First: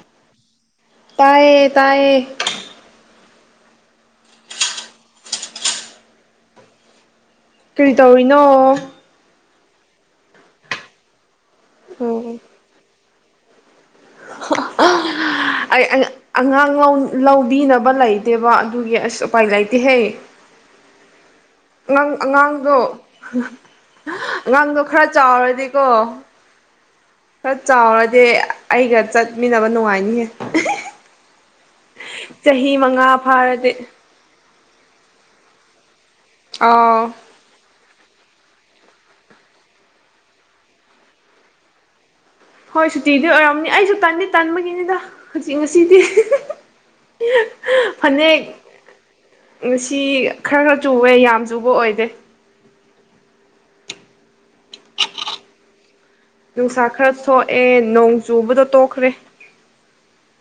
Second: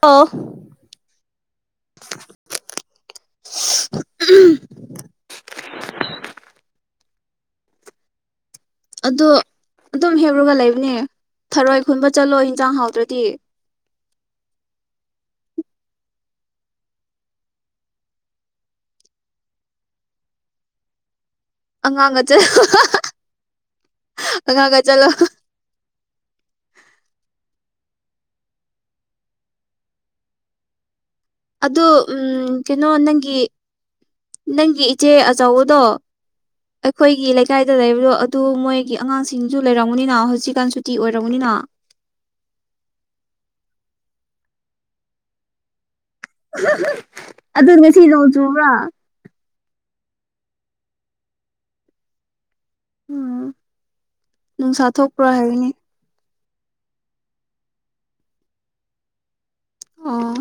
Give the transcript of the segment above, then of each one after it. ꯑꯣ ꯇꯌꯦ ꯇꯌꯦ ꯎꯝ ꯀꯔꯤ ꯇꯧꯔꯤꯅꯣ ꯑꯣ ꯑꯗꯨꯝ ꯍꯦꯞꯔꯒ ꯂꯩꯕꯅꯦ ꯊꯔꯣꯏ ꯈꯨꯟꯕ ꯑꯣ ꯆꯠꯂꯣ ꯏꯟꯖꯥꯡ ꯍꯥꯎꯗ꯭ꯔ ꯇꯦ ꯑꯩ ꯑꯉꯥꯡ ꯂꯧꯕꯤꯅꯕ ꯂꯩꯇꯦꯕ ꯑꯗꯨꯒꯤ ꯑꯁ ꯎꯄꯥꯏ ꯂꯩꯇꯦꯍꯦ ꯑꯥꯡ ꯑꯉꯥꯡꯒ ꯆꯠꯂꯣ ꯑꯉꯥꯡꯗꯣ ꯑꯉꯥꯡꯒ ꯑꯉꯥꯡꯗꯣ ꯈꯔ ꯆꯠꯂꯣ ꯆꯥꯎꯔꯗꯤꯀꯣ ꯆꯥꯎꯕꯗꯤꯦ ꯑꯩꯒꯔ ꯆ ꯃꯤꯅꯕ ꯅꯨꯡꯉꯥꯏꯅꯤꯍꯦ ꯑꯣ ꯎꯝ ꯆꯍꯤ ꯀꯩꯅꯣ ꯃꯉꯥ ꯅꯪꯒꯤ ꯐꯥꯔꯗꯤ ꯅꯪꯒꯤ ꯏꯆꯦ ꯑꯆꯧꯕꯗꯣ ꯑꯥꯎ ꯑꯩꯈꯣꯏꯒꯤ ꯂꯩꯀꯥꯏꯗ ꯂꯩꯕꯗꯣ ꯑꯗꯨ ꯃꯣꯏꯒꯤ ꯑꯉꯥꯡꯁꯤꯡꯁꯨ ꯂꯩꯔꯝꯃꯅꯤꯅ ꯍꯧꯖꯤꯛꯀꯥꯟ ꯁꯨꯇꯤ ꯑꯣꯏꯔꯝꯔꯕꯅꯤꯅ ꯍꯣꯏ ꯁꯨꯇꯤꯗꯤ ꯑꯣꯏꯔꯝꯅꯤ ꯑꯩꯁꯨ ꯇꯟꯅꯤ ꯇꯟꯕꯒꯤꯅꯤꯗ ꯍꯧꯖꯤꯛ ꯉꯁꯤꯗꯤ ꯑꯗꯨ ꯉꯁꯤ ꯅꯣꯡ ꯆꯨꯕ꯭ꯔꯥ ꯁꯤ ꯈꯔ ꯈꯔ ꯆꯨꯋꯦ ꯌꯥꯝ ꯆꯨꯕ ꯑꯣꯏꯗꯦ ꯎꯝ ꯅꯨꯡꯁꯥ ꯊꯣꯛꯄ꯭ꯔꯣ ꯍꯥꯏꯒꯅꯤ ꯅꯨꯡꯁꯥ ꯈꯔ ꯁꯣꯛꯑꯦ ꯅꯣꯡ ꯆꯨꯕꯗꯣ ꯇꯣꯛꯈ꯭ꯔꯦ ꯑꯣ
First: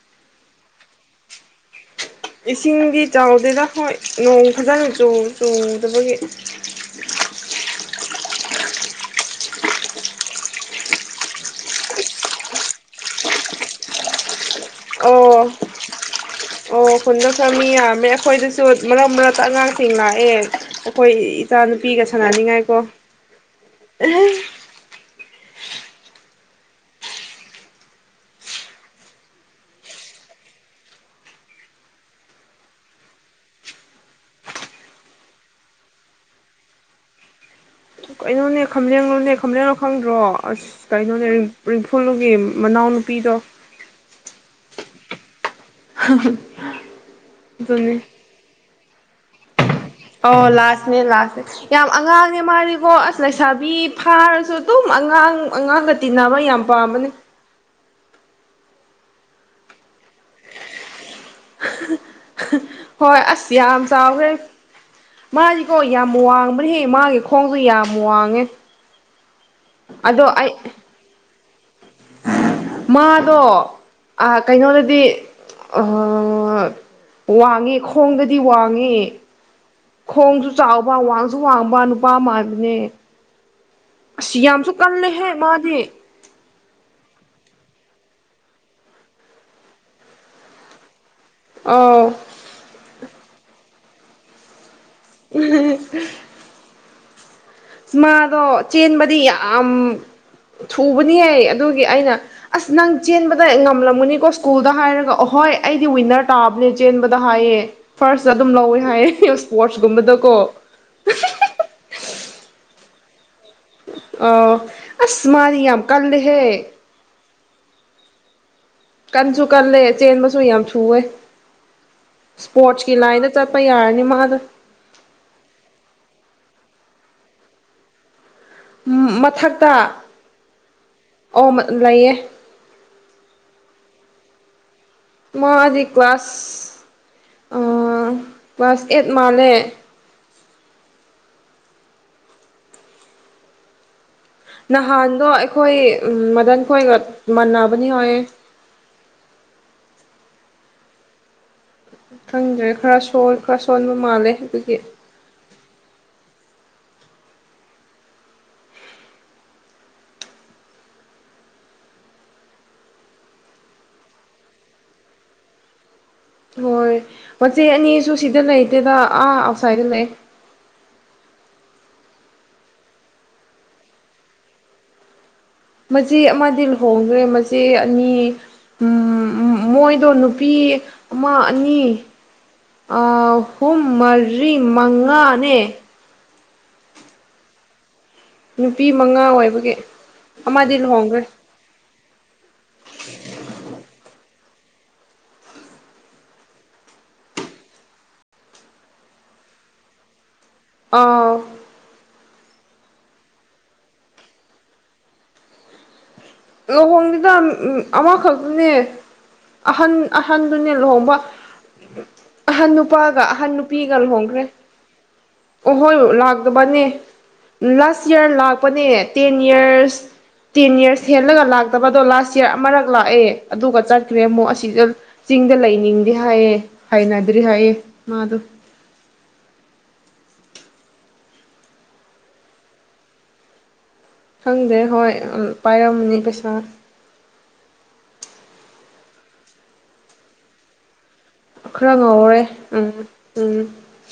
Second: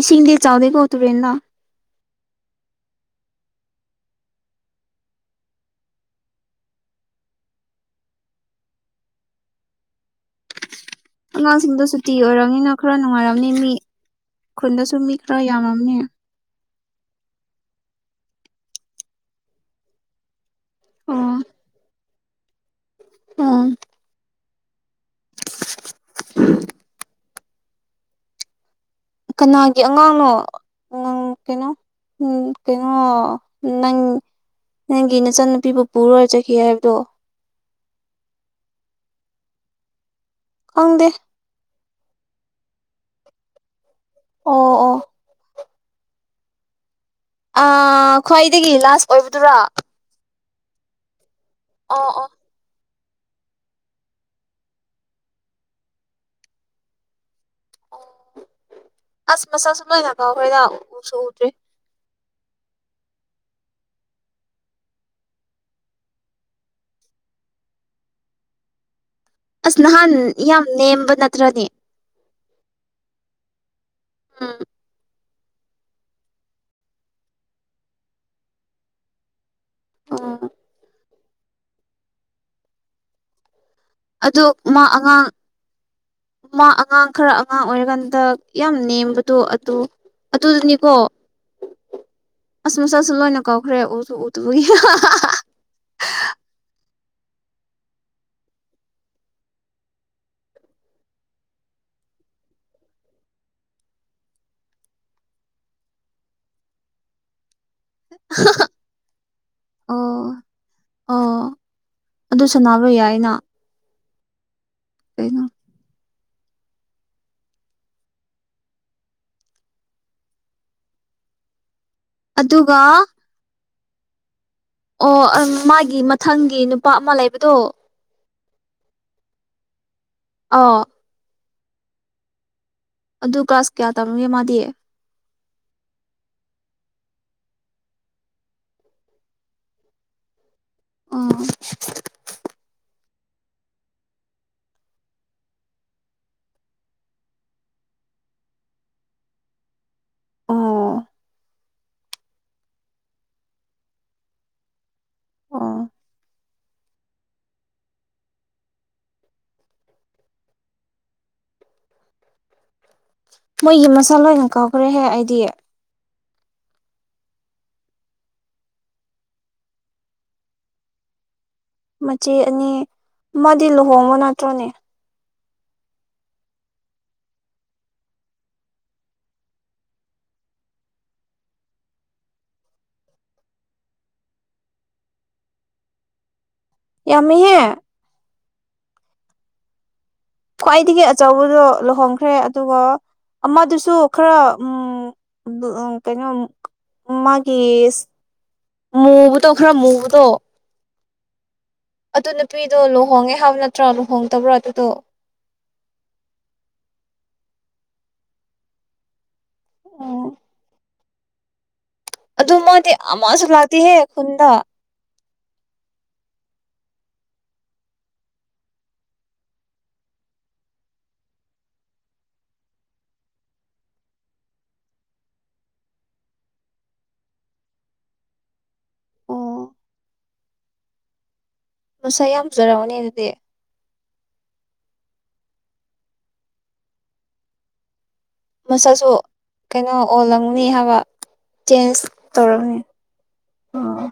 ꯏꯁꯤꯡꯗꯤ ꯆ ꯆꯥꯎꯗ ꯀꯣ ꯇꯨꯔꯦꯟꯅ ꯏꯁꯤꯡꯒꯤꯗꯤ ꯆꯥꯎꯗꯅ ꯍꯣꯏ ꯅꯣꯡ ꯐꯖꯅ ꯆꯣꯡꯗꯕꯒꯤ ꯑꯉꯥꯡꯁꯤꯡꯗꯣ ꯁꯨꯇꯤ ꯑꯣꯏꯔꯕꯝꯅꯤꯅ ꯈꯔ ꯅꯨꯡꯉꯥꯏꯔꯝꯅꯤ ꯃꯤ ꯈꯨꯟꯗꯁꯨ ꯃꯤ ꯑꯣ ꯈꯔ ꯌꯥꯝꯃꯝꯅꯤ ꯑꯣ ꯈꯨꯨꯟꯗ ꯈꯔ ꯃꯤ ꯌꯥ ꯑꯩꯈꯣꯏꯗꯁꯨ ꯃꯔꯛ ꯃꯔꯛꯇ ꯑꯉꯥꯡꯁꯤꯡ ꯂꯥꯛꯑꯦ ꯑꯩꯈꯣꯏ ꯏꯆꯥꯅꯨꯄꯤꯒꯁꯨ ꯁꯥꯟꯅꯅꯤꯡꯉꯥꯏꯀꯣ ꯑꯥ ꯀꯅꯥꯒꯤ ꯑꯉꯥꯡꯅꯣ ꯀꯩꯅꯣ ꯀꯩꯅꯣ ꯅꯪ ꯅꯪꯒꯤ ꯅꯆꯟꯅꯨꯄꯤꯕꯨ ꯄꯨꯔꯣꯏꯖꯒ ꯍꯥꯏꯕꯗꯣ ꯈꯅꯦ ꯈꯝꯂꯦꯟ ꯂꯣꯅꯦ ꯈꯝꯂꯦꯟꯔꯣ ꯈꯪꯗ꯭ꯔꯣ ꯑꯁ ꯈꯪꯗꯦ ꯀꯩꯅꯣꯅꯦ ꯎꯔꯤꯝꯐꯨꯜꯒꯤ ꯃꯅꯥꯎꯅꯨꯄꯤꯗꯣ ꯑꯣ ꯑ [inaudible] ꯑ ꯑꯗꯨꯅꯦ ꯈ꯭ꯋꯥꯏꯗꯒ ꯂ ꯑꯣꯏꯕꯗꯨꯔꯥ ꯑꯣ ꯂꯥꯁꯅꯦ ꯂꯥꯁ ꯌꯥꯝ ꯑꯣ ꯑꯣ ꯑꯉꯥꯡꯅꯦ ꯃꯥꯔꯤꯕꯣ ꯑꯁ ꯂꯩꯁꯥꯕꯤ ꯐꯥꯔꯁꯨ ꯑꯗꯨꯝ ꯑꯉꯥꯡ ꯑꯉꯥꯡꯒ ꯇꯤꯟꯅꯕ ꯌꯥꯝ ꯄꯥꯝꯕꯅꯤ ꯑꯣ ꯑꯁ ꯃꯁꯁꯨ ꯅ ꯊꯀ ꯐꯔ ꯌꯥ ꯁ [inaudible] ꯍꯣꯏ ꯑꯁ ꯌꯥꯝ ꯆꯥꯎꯈ꯭ꯔꯦ ꯃꯥꯗꯤꯀꯣ ꯌꯥꯝ ꯋꯥꯡꯕꯍꯦ ꯃꯥꯒꯤ ꯈꯣꯡꯁꯨꯣ ꯌꯥꯝ ꯋꯥꯡꯉꯦ ꯑꯁ ꯅꯍꯥꯟ ꯑꯗꯣ ꯑꯩ ꯌꯥꯝ ꯅꯦꯝꯕ ꯅ ꯇ꯭ꯔꯗꯤ ꯃꯥꯗꯣ ꯑ ꯎꯝ ꯀꯩꯅꯣꯗꯗꯤ ꯑ ꯋꯥꯡꯉꯦ ꯈꯣꯡꯗꯗꯤ ꯋꯥꯡꯉꯦ ꯎꯝ ꯈꯣꯡꯁꯨ ꯆꯥꯎꯕ ꯋꯥꯡꯁꯨ ꯁ ꯋꯥꯡꯕ ꯅꯨꯄꯥ ꯃꯥꯒꯤꯅꯦ ꯑꯗꯣ ꯃꯥ ꯑꯉꯥꯡ ꯃꯥꯗꯤ ꯃꯥ ꯑꯉꯥꯡ ꯈꯔ ꯑꯉꯥꯡ ꯑꯣꯏꯔꯀꯥꯟꯗ ꯌꯥꯝ ꯅꯦꯝꯕꯗꯣ ꯑꯗꯨ ꯑꯗꯨꯗꯨꯅꯤꯀꯣ ꯑꯧ ꯆꯁ ꯃꯆꯥꯥꯁ ꯂꯣꯏꯅ ꯀꯥꯎ ꯈꯔꯦ ꯑꯣꯁꯨ ꯎꯗꯨ ꯎꯝ ꯑ ꯃꯥꯗꯣ ꯆꯦꯟꯕꯗꯤ ꯌꯥꯝ ꯊꯨꯕꯅꯤꯌꯦ ꯑꯗꯨꯒꯤ ꯑꯩꯅ ꯑꯁ ꯅꯪ ꯆꯦꯟꯕꯗ ꯉꯝꯂꯝꯒꯅꯤꯀꯣ ꯁ꯭ꯀꯨꯜꯗ ꯍꯥꯏꯔꯒ ꯑꯣꯍꯣꯏ ꯑꯩꯗꯤ ꯋꯤꯟꯅꯔ ꯇꯥꯕꯅꯦ ꯆꯦꯟꯕꯗ ꯍꯥꯏꯌꯦ ꯐꯥꯔꯁꯇ ꯑꯗꯨꯝ ꯂꯧꯋꯦ ꯍꯥꯏꯌꯦ ꯑꯣ ꯏꯁꯄꯣꯔꯠꯁꯀꯨꯝꯕꯗꯀꯣ ꯑꯣꯏꯔꯣꯏ ꯌꯥꯏꯅ ꯑ ꯑꯁ ꯀꯩꯅꯣ ꯃꯥꯗꯤ ꯌꯥꯝ ꯀꯜ ꯍꯦ꯫ ꯀꯟꯁꯨ ꯀꯜꯂꯦ ꯆꯦꯟꯕꯁꯨ ꯌꯥꯝ ꯊꯨꯌꯦ ꯑꯗꯨꯒ ꯁꯄꯣꯔꯠꯁꯀꯤꯂꯥ ꯏꯅ ꯆꯄꯥ ꯌꯥꯔꯅꯤ ꯃꯗꯨ ꯑꯣ ꯃꯥꯒꯤ ꯃꯊꯪꯒꯤ ꯅꯨꯄꯥ ꯑꯃ ꯂꯩꯕꯗꯣ ꯃꯊꯛꯇ ꯑꯣ ꯑꯣ ꯂꯩꯌꯦ ꯑꯗꯨ ꯀ꯭ꯂꯥꯁ ꯀꯌꯥ ꯇꯝꯃꯤꯅꯣ ꯃꯥꯗꯤꯌꯦ ꯃꯥꯗꯤ ꯀ꯭ꯂꯥꯁ ꯀ꯭ꯂꯥꯁ ꯑꯦꯠ ꯃꯥꯜꯂꯦ ꯑ ꯅꯍꯥꯟꯗꯣ ꯑꯩꯈꯣꯏ ꯃꯗꯟ ꯈꯣꯏꯒ ꯃꯅꯕꯅꯤ ꯍꯥꯏꯌꯦ ꯑꯥ ꯈꯪꯗ꯭ꯔꯦ ꯈꯔ ꯁꯣꯏ ꯈꯔ ꯁꯣꯟꯕ ꯃꯥꯜꯂꯦ ꯑꯩꯈꯣꯏꯒꯤ ꯑ ꯃꯣꯏꯒꯤ ꯃꯁꯥ ꯂꯣꯏꯅ ꯀꯥꯎꯈ꯭ꯔꯦꯍꯦ ꯑꯩꯗꯤ ꯍꯣꯏ ꯃꯆꯦ ꯑꯅꯤꯁꯨ ꯁꯤꯗ ꯂꯩꯇꯦꯗ ꯑꯥ ꯑꯥꯎꯠꯁꯥꯏꯗꯠꯇ ꯂꯩ ꯃꯆꯦ ꯑꯅꯤ ꯃꯥꯗꯤ ꯂꯨꯍꯣꯡꯕꯣ ꯅꯠꯇ꯭ꯔꯣꯅꯦ ꯃꯆꯦ ꯑꯃꯗꯤ ꯂꯨꯍꯣꯡꯗ꯭ꯔꯦ ꯃꯆꯦ ꯑꯅꯤ ꯃꯣꯏꯗꯣ ꯅꯨꯄꯤ ꯑꯃ ꯑꯅꯤ ꯑꯍꯨꯝ ꯃꯔꯤ ꯃꯉꯥꯅꯦ ꯌꯥꯃꯤꯍꯦ ꯅꯨꯄꯤ ꯃꯉꯥ ꯑꯣꯏꯕꯒꯤ ꯑꯃꯗꯤ ꯈ꯭ꯋꯥꯏꯗꯒꯤ ꯂꯨꯍꯣꯡꯈ꯭ꯔꯦ ꯑꯆꯧꯕꯗꯣ ꯂꯨꯍꯣꯡ ꯍꯦ꯫ ꯑꯗꯨꯒ ꯑꯃꯗꯨꯁꯨ ꯈꯔ ꯎꯝ ꯀꯩꯅꯣ ꯃꯥꯒꯤ ꯃꯨꯕꯗꯣ ꯈꯔ ꯃꯨꯕꯗꯣ ꯑꯥ ꯑꯗꯨ ꯅꯨꯄꯤꯗꯣ ꯂꯨꯍꯣꯡꯉꯦ ꯍꯥꯏꯕ ꯅꯠꯇ꯭ꯔꯣ ꯂꯨꯍꯣꯡꯗꯕ꯭ꯔꯣ ꯑꯗꯨꯗꯣ ꯂꯨꯍꯣꯡꯅꯤꯗ ꯑꯃꯈꯛꯇꯅꯦ ꯑꯍꯟ ꯑꯣ ꯑꯍꯟꯗꯨꯅꯦ ꯂꯨꯍꯣꯡꯕ ꯑꯗꯨ ꯑꯍꯟ ꯃꯥꯗꯤ ꯅꯨꯄꯥꯒ ꯑꯃꯁꯨ ꯑꯍꯟ ꯅꯨꯄꯤꯒ ꯂꯥꯛꯇꯦꯍꯦ ꯂꯨꯍꯣꯡꯈ꯭ꯔꯦ ꯈꯨꯟꯗ ꯑꯣꯍꯣꯏ ꯂꯥꯛꯇꯕꯅꯦ ꯂꯥꯁ ꯏꯌꯥꯔ ꯂꯥꯛꯄꯅꯦ ꯇꯦꯟ ꯌꯥꯔꯁ ꯇꯦꯟ ꯏꯔꯁ ꯍꯦꯂꯒ ꯂꯥꯛꯇꯕꯗꯣ ꯂꯥꯁ ꯌꯔ ꯑꯃꯔꯛ ꯂꯥꯛꯑꯦ ꯑꯗꯨꯒ ꯆꯠꯈ꯭ꯔꯦ ꯑꯃꯨꯛ ꯑꯁꯤꯗ ꯆꯤꯡꯗ ꯂꯩꯅꯤꯡꯗꯦ ꯍꯥꯏꯌꯦ ꯍꯥꯏꯅꯗ꯭ꯔꯤ ꯍꯥꯏꯑ ꯃꯥꯗꯣ ꯑꯣ ꯃꯁꯛ ꯌꯥꯝ ꯐꯖꯔꯝ ꯃꯅꯤ ꯅꯦ ꯑꯗꯨꯗꯤ ꯈꯪꯗꯦ ꯍꯣꯏ ꯄꯥꯏꯔꯝꯃꯅꯤ ꯄꯩꯁꯥ ꯃꯁꯛꯁꯨ ꯀꯩꯅꯣ ꯑꯣꯜꯂꯪꯅꯤ ꯍꯥꯏꯕ ꯈꯔ ꯆꯦꯟꯖ ꯉꯥꯎꯔꯦ ꯇꯧꯔꯝꯅꯤ ꯎꯝ ꯎꯝ ꯑꯣ꯫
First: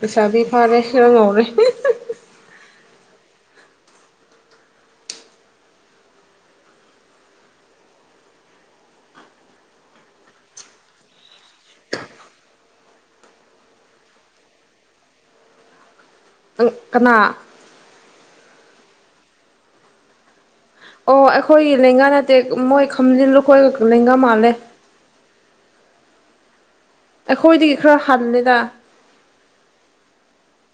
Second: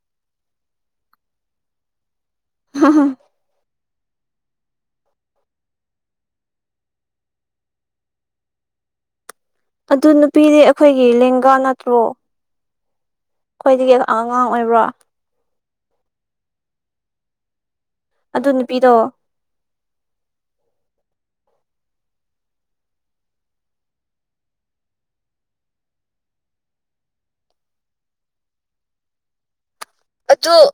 ꯂꯩꯁꯕꯤ ꯐꯥꯔꯦ ꯈ ꯉꯧꯔꯦ ꯍꯥ ꯍꯥꯥ ꯑꯗꯨ ꯅꯨꯄꯤꯗꯤ ꯑꯩꯈꯣꯏꯒꯤ ꯂꯦꯡꯒꯥ ꯅꯠꯇ꯭ꯔꯣ ꯑꯩꯈꯣꯏꯗꯒꯤ ꯑꯉꯥꯡ ꯑꯣꯏꯕ꯭ꯔꯣ ꯎ ꯀꯅꯥ ꯑꯗꯨ ꯅꯨꯄꯤꯗꯣ ꯑꯣ ꯑꯩꯈꯣꯏꯒꯤ ꯂꯦꯡꯒꯥ ꯅꯠꯇꯦ ꯃꯣꯏ ꯈꯝꯖꯤꯜꯂꯨꯈꯣꯏꯒ ꯂꯦꯡꯒꯥ ꯃꯥꯜꯂꯦ ꯑꯩꯈꯣꯏꯗꯒꯤ ꯈꯔ ꯍꯟꯅꯅꯤꯦꯗ ꯑꯗꯨꯝ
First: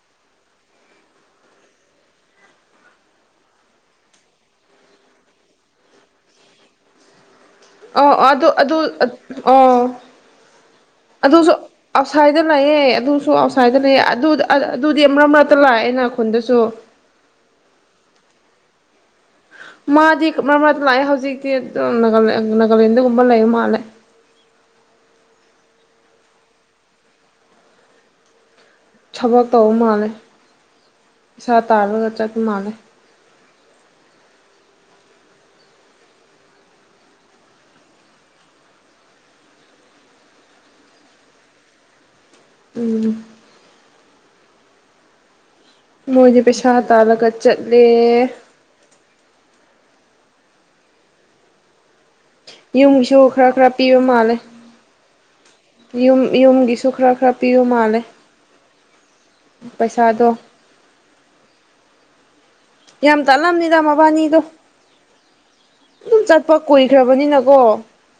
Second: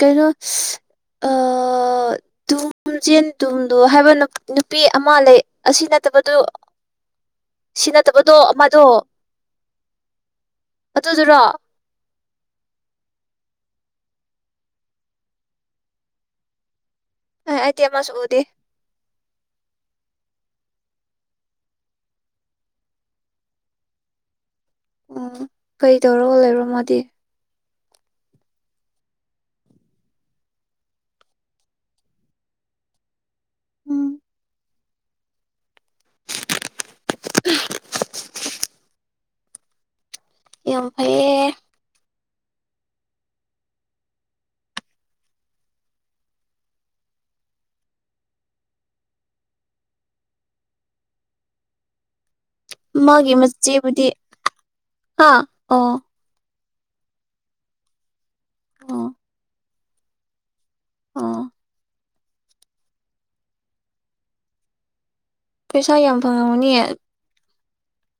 ꯀꯩꯅꯣ ꯇꯨꯝꯖꯦꯟ ꯇꯨꯝꯗꯣ ꯍꯥꯏꯕ ꯅꯨꯄꯤ ꯑꯃ ꯂꯩ ꯑꯁꯤ ꯅꯠꯇꯕꯗꯨ ꯁꯤ ꯑ ꯅꯠꯇꯕꯗꯣ ꯑꯗꯨ ꯑꯗꯨ ꯑꯃꯗꯣ ꯑ ꯑꯗꯨꯗꯨꯔꯣ ꯑꯗꯨꯁꯨ ꯑꯥꯎꯠꯁꯥꯏꯗ ꯂꯥꯛꯑꯦ ꯑꯗꯨꯁꯨ ꯑꯥꯎꯠꯁꯥꯏꯗ ꯂꯩꯑꯦ ꯑꯗꯨꯗꯤ ꯑꯃꯛ ꯃꯔꯛꯇ ꯂꯥꯛꯑꯦꯅ ꯈꯨꯟꯗꯁꯨ ꯑ ꯑꯗꯤ ꯃꯥꯁ ꯎꯗꯦ ꯃꯥꯗꯤ ꯃꯔ ꯃꯔꯗꯤ ꯂꯥꯛꯑꯦ ꯍꯧꯖꯤꯛꯇꯤ ꯅꯥꯒꯥꯂꯦꯟꯗꯒꯨꯝꯕ ꯂꯩ ꯃꯥꯜꯂꯦ ꯑꯣ ꯀꯩ ꯇꯧꯔꯒ ꯂꯩꯔꯣ ꯃꯥꯗꯤ ꯊꯕꯛ ꯇꯧꯕ ꯃꯥꯜꯂꯦ ꯏꯁꯥ ꯇꯥꯔꯒ ꯆꯠꯄ ꯃꯥꯜꯂꯦ ꯎꯝ [unintelligible] ꯌꯥꯐꯩ ꯎꯝ ꯃꯣꯏꯒꯤ ꯄꯩꯁꯥ ꯇꯂꯒ ꯆꯠꯂꯦ ꯌꯨꯝꯒꯤꯁꯨ ꯃꯥꯒꯤ ꯈꯔ ꯈꯔ ꯄꯤꯕ ꯃꯆꯦꯕꯨꯗꯤ ꯃꯥꯜꯂꯦ ꯍꯥ ꯑꯣ ꯌꯨꯝ ꯌꯨꯝꯒꯤꯁꯨ ꯁ ꯈꯔ ꯈꯔ ꯄꯤꯌꯨ ꯃꯥꯜꯂꯦ ꯄꯩꯁꯥꯗꯣ ꯑꯥ ꯌꯥꯝ ꯇꯜꯂꯝꯅꯤꯗ ꯃꯕꯥꯅꯤꯗꯣ ꯄꯩꯁꯥ ꯌꯥꯝ ꯑꯗꯨꯝ ꯆꯠꯄ ꯐꯪꯉꯝꯒꯅꯤꯌꯦ ꯀꯨꯏꯈ꯭ꯔꯕꯅꯤꯅꯀꯣ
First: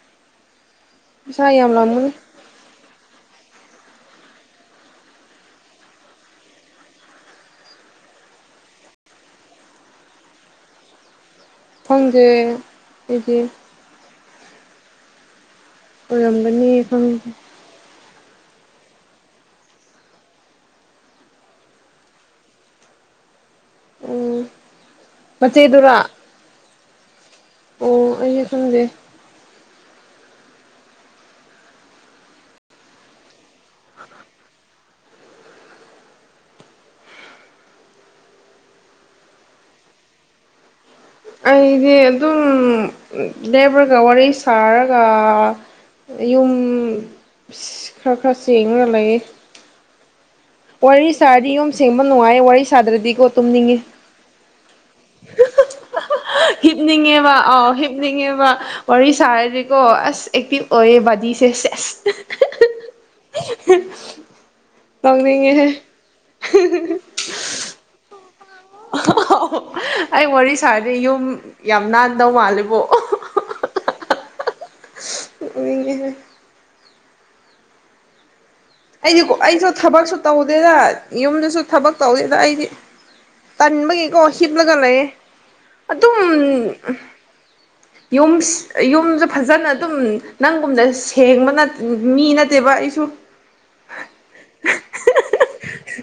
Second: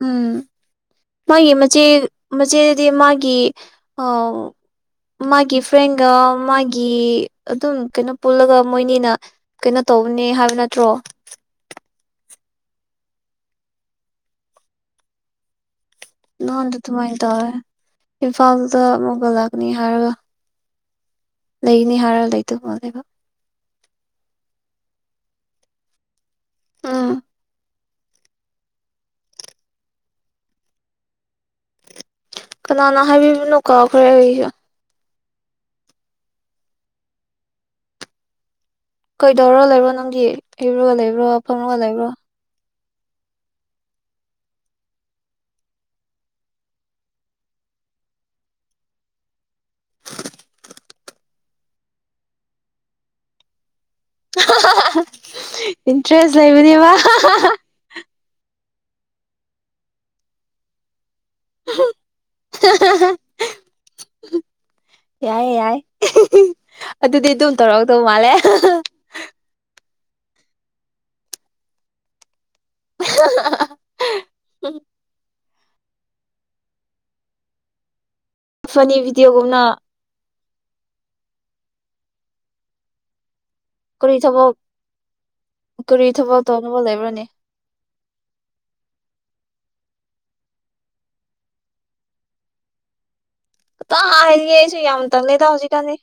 ꯎꯝ ꯄꯩꯁꯥ ꯃꯥꯒꯤ ꯌꯥꯝ ꯃꯆꯦ ꯂꯥꯝꯒꯅꯤ ꯃꯆꯦꯗꯤ ꯃꯥꯒꯤ ꯃꯥꯒꯤ ꯐ꯭ꯔꯦꯟꯒ ꯃꯥꯒꯤ ꯑꯗꯨꯝ ꯀꯩꯅꯣ ꯄꯨꯜꯂꯒ ꯃꯣꯏꯅꯤꯅ ꯀꯩꯅꯣ ꯇꯧꯕꯅꯦ ꯍꯥꯏꯕ ꯅꯠꯇ꯭ꯔꯣ ꯐꯪꯖꯦ ꯑꯩꯗꯤ ꯑꯣꯔꯝꯕꯅꯤ ꯅꯍꯥꯟꯗꯣ ꯐ ꯑꯗꯨꯃꯥꯏꯅ ꯇꯧꯋꯦ ꯏꯝꯐꯥꯜꯗ ꯑꯃꯨꯛꯒꯜ ꯂꯥꯛꯅꯤ ꯍꯥꯏꯔꯒ ꯂꯩꯅꯤ ꯍꯥꯏꯔ ꯂꯩꯗ ꯃꯣ ꯂꯩꯦꯕ ꯎꯝ ꯃꯆꯦꯗꯨꯔ ꯑꯥ ꯑꯣ ꯑꯩ ꯈꯦ ꯀꯅꯥꯅ ꯍꯥꯏꯕꯤꯕꯅꯣ ꯀꯥꯎꯈ꯭ꯔꯦ ꯑꯩꯁꯨ ꯀꯣꯏ ꯗꯧꯔ ꯂꯩꯔꯣ ꯅꯪꯗꯤ ꯏꯔꯨ ꯂꯩꯔꯣ ꯑꯩꯗꯤ ꯑꯗꯨꯝ ꯂꯦꯕꯔꯒ ꯋꯥꯔꯤ ꯁꯥꯔꯒ ꯌꯨꯝ ꯈꯔ ꯈꯔ ꯆꯦꯡꯉꯒ ꯂꯩ ꯋꯥꯔꯤ ꯁꯥꯔꯗꯤ ꯌꯨꯝ ꯁꯦꯡꯕ ꯅꯨꯡꯉꯥꯏ ꯋꯥꯔꯤ ꯁꯥꯗ꯭ꯔꯗꯤꯀꯣ ꯇꯨꯝꯅꯤꯡꯉ ꯏꯟꯇꯔꯦꯁ ꯂꯩꯕꯅꯦꯕ ꯍꯤꯞꯅꯤꯡꯉꯦꯕ ꯑꯥꯎ ꯍꯤꯞꯅꯤꯡꯉꯦꯕ ꯋꯥꯔꯤ ꯁꯥꯔꯗꯤꯀꯣ ꯑꯁ ꯑꯦꯛꯇꯤꯚ ꯑꯣꯏꯌꯦ ꯕꯥꯗꯤ [unintelligible] ꯌꯥꯏꯌꯦ ꯌꯥꯏ ꯑꯗꯨꯗꯤ ꯑꯗꯨꯝ ꯇꯧꯔꯛꯗꯧꯕ ꯃꯥ ꯃꯥꯂꯦ ꯑꯩ ꯋꯥꯔꯤ ꯁꯥꯔꯗꯤ ꯌꯨꯝ ꯌꯥꯝ ꯅꯥꯟꯗꯧ ꯃꯥꯜꯂꯦ [inaudible] ꯎꯝ ꯏꯒꯤ ꯐꯅꯤ ꯑꯩꯗꯤꯣ ꯚꯤꯗꯤꯑꯣꯒꯨꯝꯅ ꯑꯩꯁꯨ ꯊꯕꯛꯁꯨ ꯇ꯭ꯗꯦ ꯗꯥ ꯌꯨꯃꯗꯥꯁꯨ ꯊꯕꯛ ꯇ꯭ꯗꯦ ꯗꯥ ꯏꯗ꯫ ꯇꯥꯅꯕꯒꯤ ꯀꯔꯤ ꯀꯣ ꯊꯕꯛ ꯍꯤꯞꯄꯂꯒꯥ ꯂꯦꯏꯌꯦ ꯀꯔꯤ ꯑꯗꯨꯝ꯫ ꯊꯕꯛ ꯇꯧꯅꯕ ꯂꯩꯕ꯭ꯔꯅꯦ ꯌꯨꯝ ꯌꯨꯝꯁꯨ ꯐꯖꯅ ꯑꯗꯨꯝ ꯅꯪꯒꯨꯝꯗ ꯁꯦꯡꯕ ꯃꯤ ꯅꯠꯇꯦꯕ ꯑꯩꯁꯨ ꯇ ꯍꯥꯏꯔꯤꯌꯦ ꯑꯩꯁꯨ ꯌꯥꯝ ꯇꯪꯂꯦꯗ ꯍꯧꯖꯤꯛꯀꯥꯟꯗꯤ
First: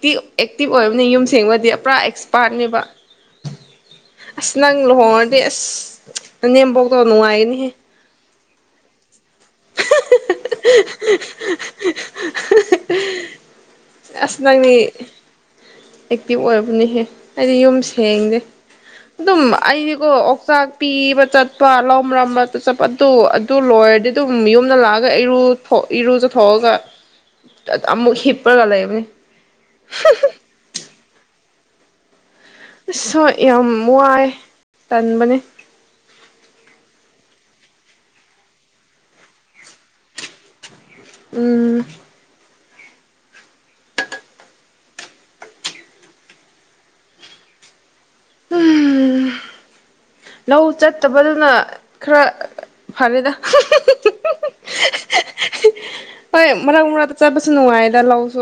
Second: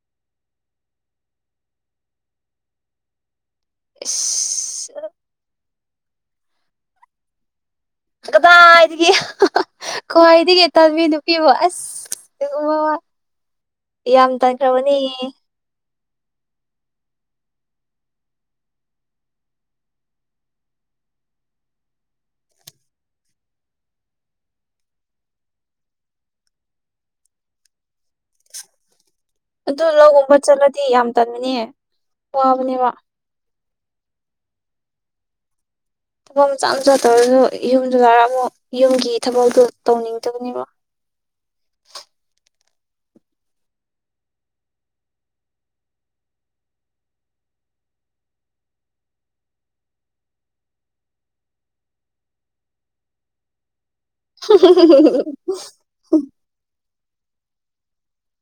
ꯑꯦꯛꯇꯤꯕ ꯑꯣꯏꯕꯅꯦ ꯌꯨꯝ ꯁꯦꯝꯕꯥ ꯗꯤ ꯄꯨꯔꯥ ꯑꯦꯛꯁꯄꯔꯠ ꯅꯦ ꯕꯥ꯫ ꯑꯦꯁ ꯑꯦꯟ. ꯖꯤ. ꯏꯁ ꯂꯨꯍꯣꯡꯒꯥ꯫ ꯑꯦꯁ꯭ꯍ ꯅꯅꯦꯝꯕꯣꯛ ꯗꯨ ꯅꯨꯡꯒꯥꯅꯤ ꯍꯦꯍ꯫ ꯀꯗꯥꯏꯗꯥꯒꯤ꯫ ꯈ꯭ꯋꯥꯏꯗꯒꯤꯩ ꯇꯥꯟꯕꯤ ꯅꯨꯄꯤꯕꯨꯣ ꯑꯁ ꯎ ꯌꯥꯝ ꯇꯟꯈ꯭ꯔꯕꯅꯦꯍ ꯑꯦꯛꯇꯤꯚ ꯑꯣꯏꯕꯅꯤꯍꯦ ꯑꯩꯗꯤ ꯌꯨꯝ ꯁꯦꯡꯗꯦ ꯑꯗꯨꯝ ꯑꯩꯗꯤꯀꯣ ꯑꯣꯛꯆꯥꯛ ꯄꯤꯕ ꯆꯠꯄ ꯂꯧꯃꯔꯝꯕ ꯆꯠꯄ ꯑꯗꯨ ꯑꯗꯨ ꯂꯣꯏꯔꯗꯤ ꯌꯨꯝ ꯌꯨꯃꯗꯥ ꯂꯀꯥꯒꯥ ꯑꯦꯔꯨ ꯑꯦꯔꯨꯖꯥꯊꯣꯀꯒꯥ ꯑꯃꯨꯛ ꯍꯤꯞꯄꯥꯒꯥ ꯂꯦꯏꯕꯅꯦ꯫ ꯑꯗꯨ ꯂꯥꯑꯣ ꯒꯨꯝꯕꯥ ꯆꯇꯂꯒꯥ ꯗꯤ ꯌꯥꯝ ꯇꯥꯅꯕꯅꯦ꯫ ꯑꯦꯁ꯭ꯍ ꯍꯣꯏ ꯌꯥꯝ꯫ ꯋꯥꯏ ꯇꯥꯅꯕꯅꯦ꯫ ꯊꯕꯐꯝ ꯃꯆꯥ ꯃꯆꯥ ꯇꯧꯔꯁꯨ ꯌꯨꯝꯗꯨꯗꯔ ꯑꯃꯨꯛ ꯌꯨꯝꯒꯤ ꯊꯕꯛꯇꯣ ꯇꯧꯅꯤꯡꯗꯕꯅꯦꯕ ꯎꯝ ꯎꯝ ꯂꯥꯑꯣ ꯆꯇꯕꯥ ꯗꯨꯟꯅꯥ ꯈ꯭ꯔꯥ ꯐ꯭ꯍꯔꯦ ꯗꯥ꯫ [unintelligible] ꯆ꯭ꯇꯄꯥꯁꯨ ꯅꯨꯉ꯭ꯒꯥꯏ ꯗꯥ ꯂꯥꯑꯣ ꯁꯨ꯫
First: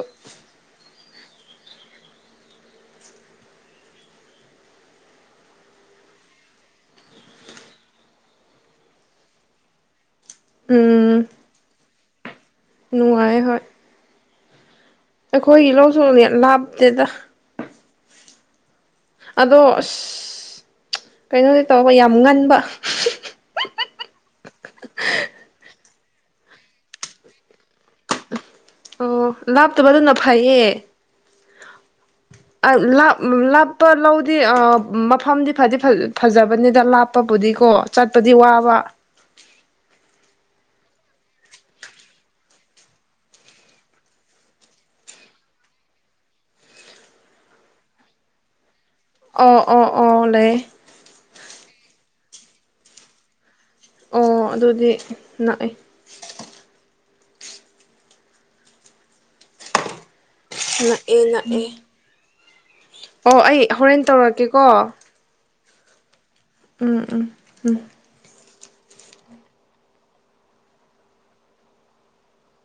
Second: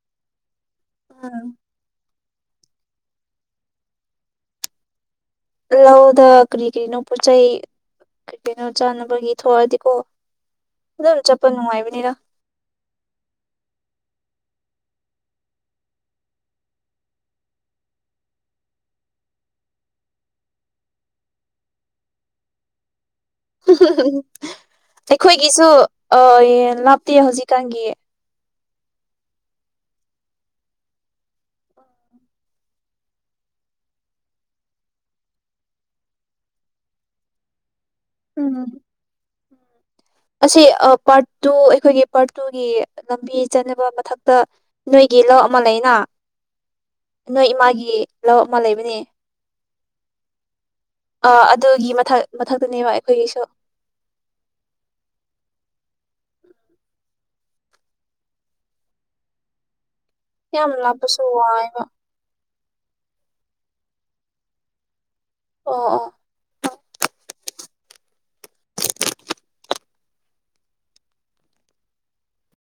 [inaudible] ꯂꯧꯗ ꯀꯔꯤ ꯀꯔꯤꯅꯣ ꯄꯣꯠ ꯆꯩꯩ ꯀꯔꯤ ꯀꯔꯤꯅꯣ ꯆꯥꯅꯕꯒꯤ ꯊꯣꯛꯑꯗꯤ ꯀꯣ ꯑꯗꯨꯝ ꯆ꯭ꯇꯄꯥ ꯅꯨꯡꯒꯥꯏꯕꯥꯅꯤ ꯗꯥ꯫ ꯅꯨꯡꯗꯥꯏ ꯍꯣꯏ꯫ ꯑꯈꯣꯏ ꯁꯨ ꯂꯥꯑꯣ ꯗꯨ ꯌꯥꯝ ꯂꯥꯄꯇꯦ ꯗꯥ ꯑꯗꯨ ꯑꯁ꯭ꯍ ꯀꯦꯏꯅꯣ ꯗꯤ ꯇ꯭ꯕꯥꯕꯥ ꯌꯥꯝ ꯉꯅꯕꯥ꯫ ꯑꯈꯣꯏꯖꯤꯁꯨ ꯑꯥ ꯂꯥꯄꯇꯦ ꯍ꯭ꯋꯖꯤꯛ ꯀꯥꯟ ꯒꯤ꯫ ꯑꯣꯍ ꯂꯥꯄꯇꯥꯕꯥ ꯗꯨꯅꯥ ꯐꯦꯏꯌꯦ꯫ ꯂꯥꯞꯄ ꯂꯧꯗꯤ ꯃꯐꯝꯗꯤ ꯐꯗꯤ ꯐꯖꯕꯅꯤꯗ ꯂꯥꯞꯄꯕꯨꯗꯤꯀꯣ ꯆꯇꯄꯥ ꯗꯤ ꯎꯝ ꯋꯥꯕꯥ꯫ ꯑꯁꯤ ꯄꯥꯔꯠ ꯇꯨ ꯑꯩꯈꯣꯏꯒꯤ ꯄꯥꯔꯠ ꯇꯨꯒꯤ ꯂꯝꯕꯤ ꯆꯠꯅꯕ ꯃꯊꯛꯇ ꯅꯣꯏꯒꯤ ꯂꯧ ꯑꯃ ꯂꯩꯅ ꯅꯣꯏ ꯏꯃꯥꯒꯤ ꯂꯧ ꯑꯃ ꯂꯩꯕꯅꯦ ꯑꯉ꯭ꯒ ꯑꯥ ꯑ ꯂꯦꯏꯌꯦ꯫ ꯑ ꯑꯗꯨꯒꯤ ꯃꯊꯛ ꯃꯊꯀꯗꯅꯦ ꯕꯥ ꯑꯈꯣꯏ꯫ ꯑꯈꯣꯏ ꯒꯤꯁꯨ꯫ ꯑꯣ ꯑꯗꯨꯗꯤ ꯅꯛꯑꯦ ꯌꯥꯝ ꯅꯛꯑꯦ ꯂꯥꯞꯄꯁꯨ ꯅꯛꯑꯦ ꯋꯥꯏꯕ ꯑꯣ ꯑꯩ ꯍꯣꯔꯦꯟ ꯇꯧꯔꯛꯀꯦꯀꯣ ꯑꯣ ꯑꯣ ꯎꯝ ꯎꯝ ꯎꯝ [inaudible]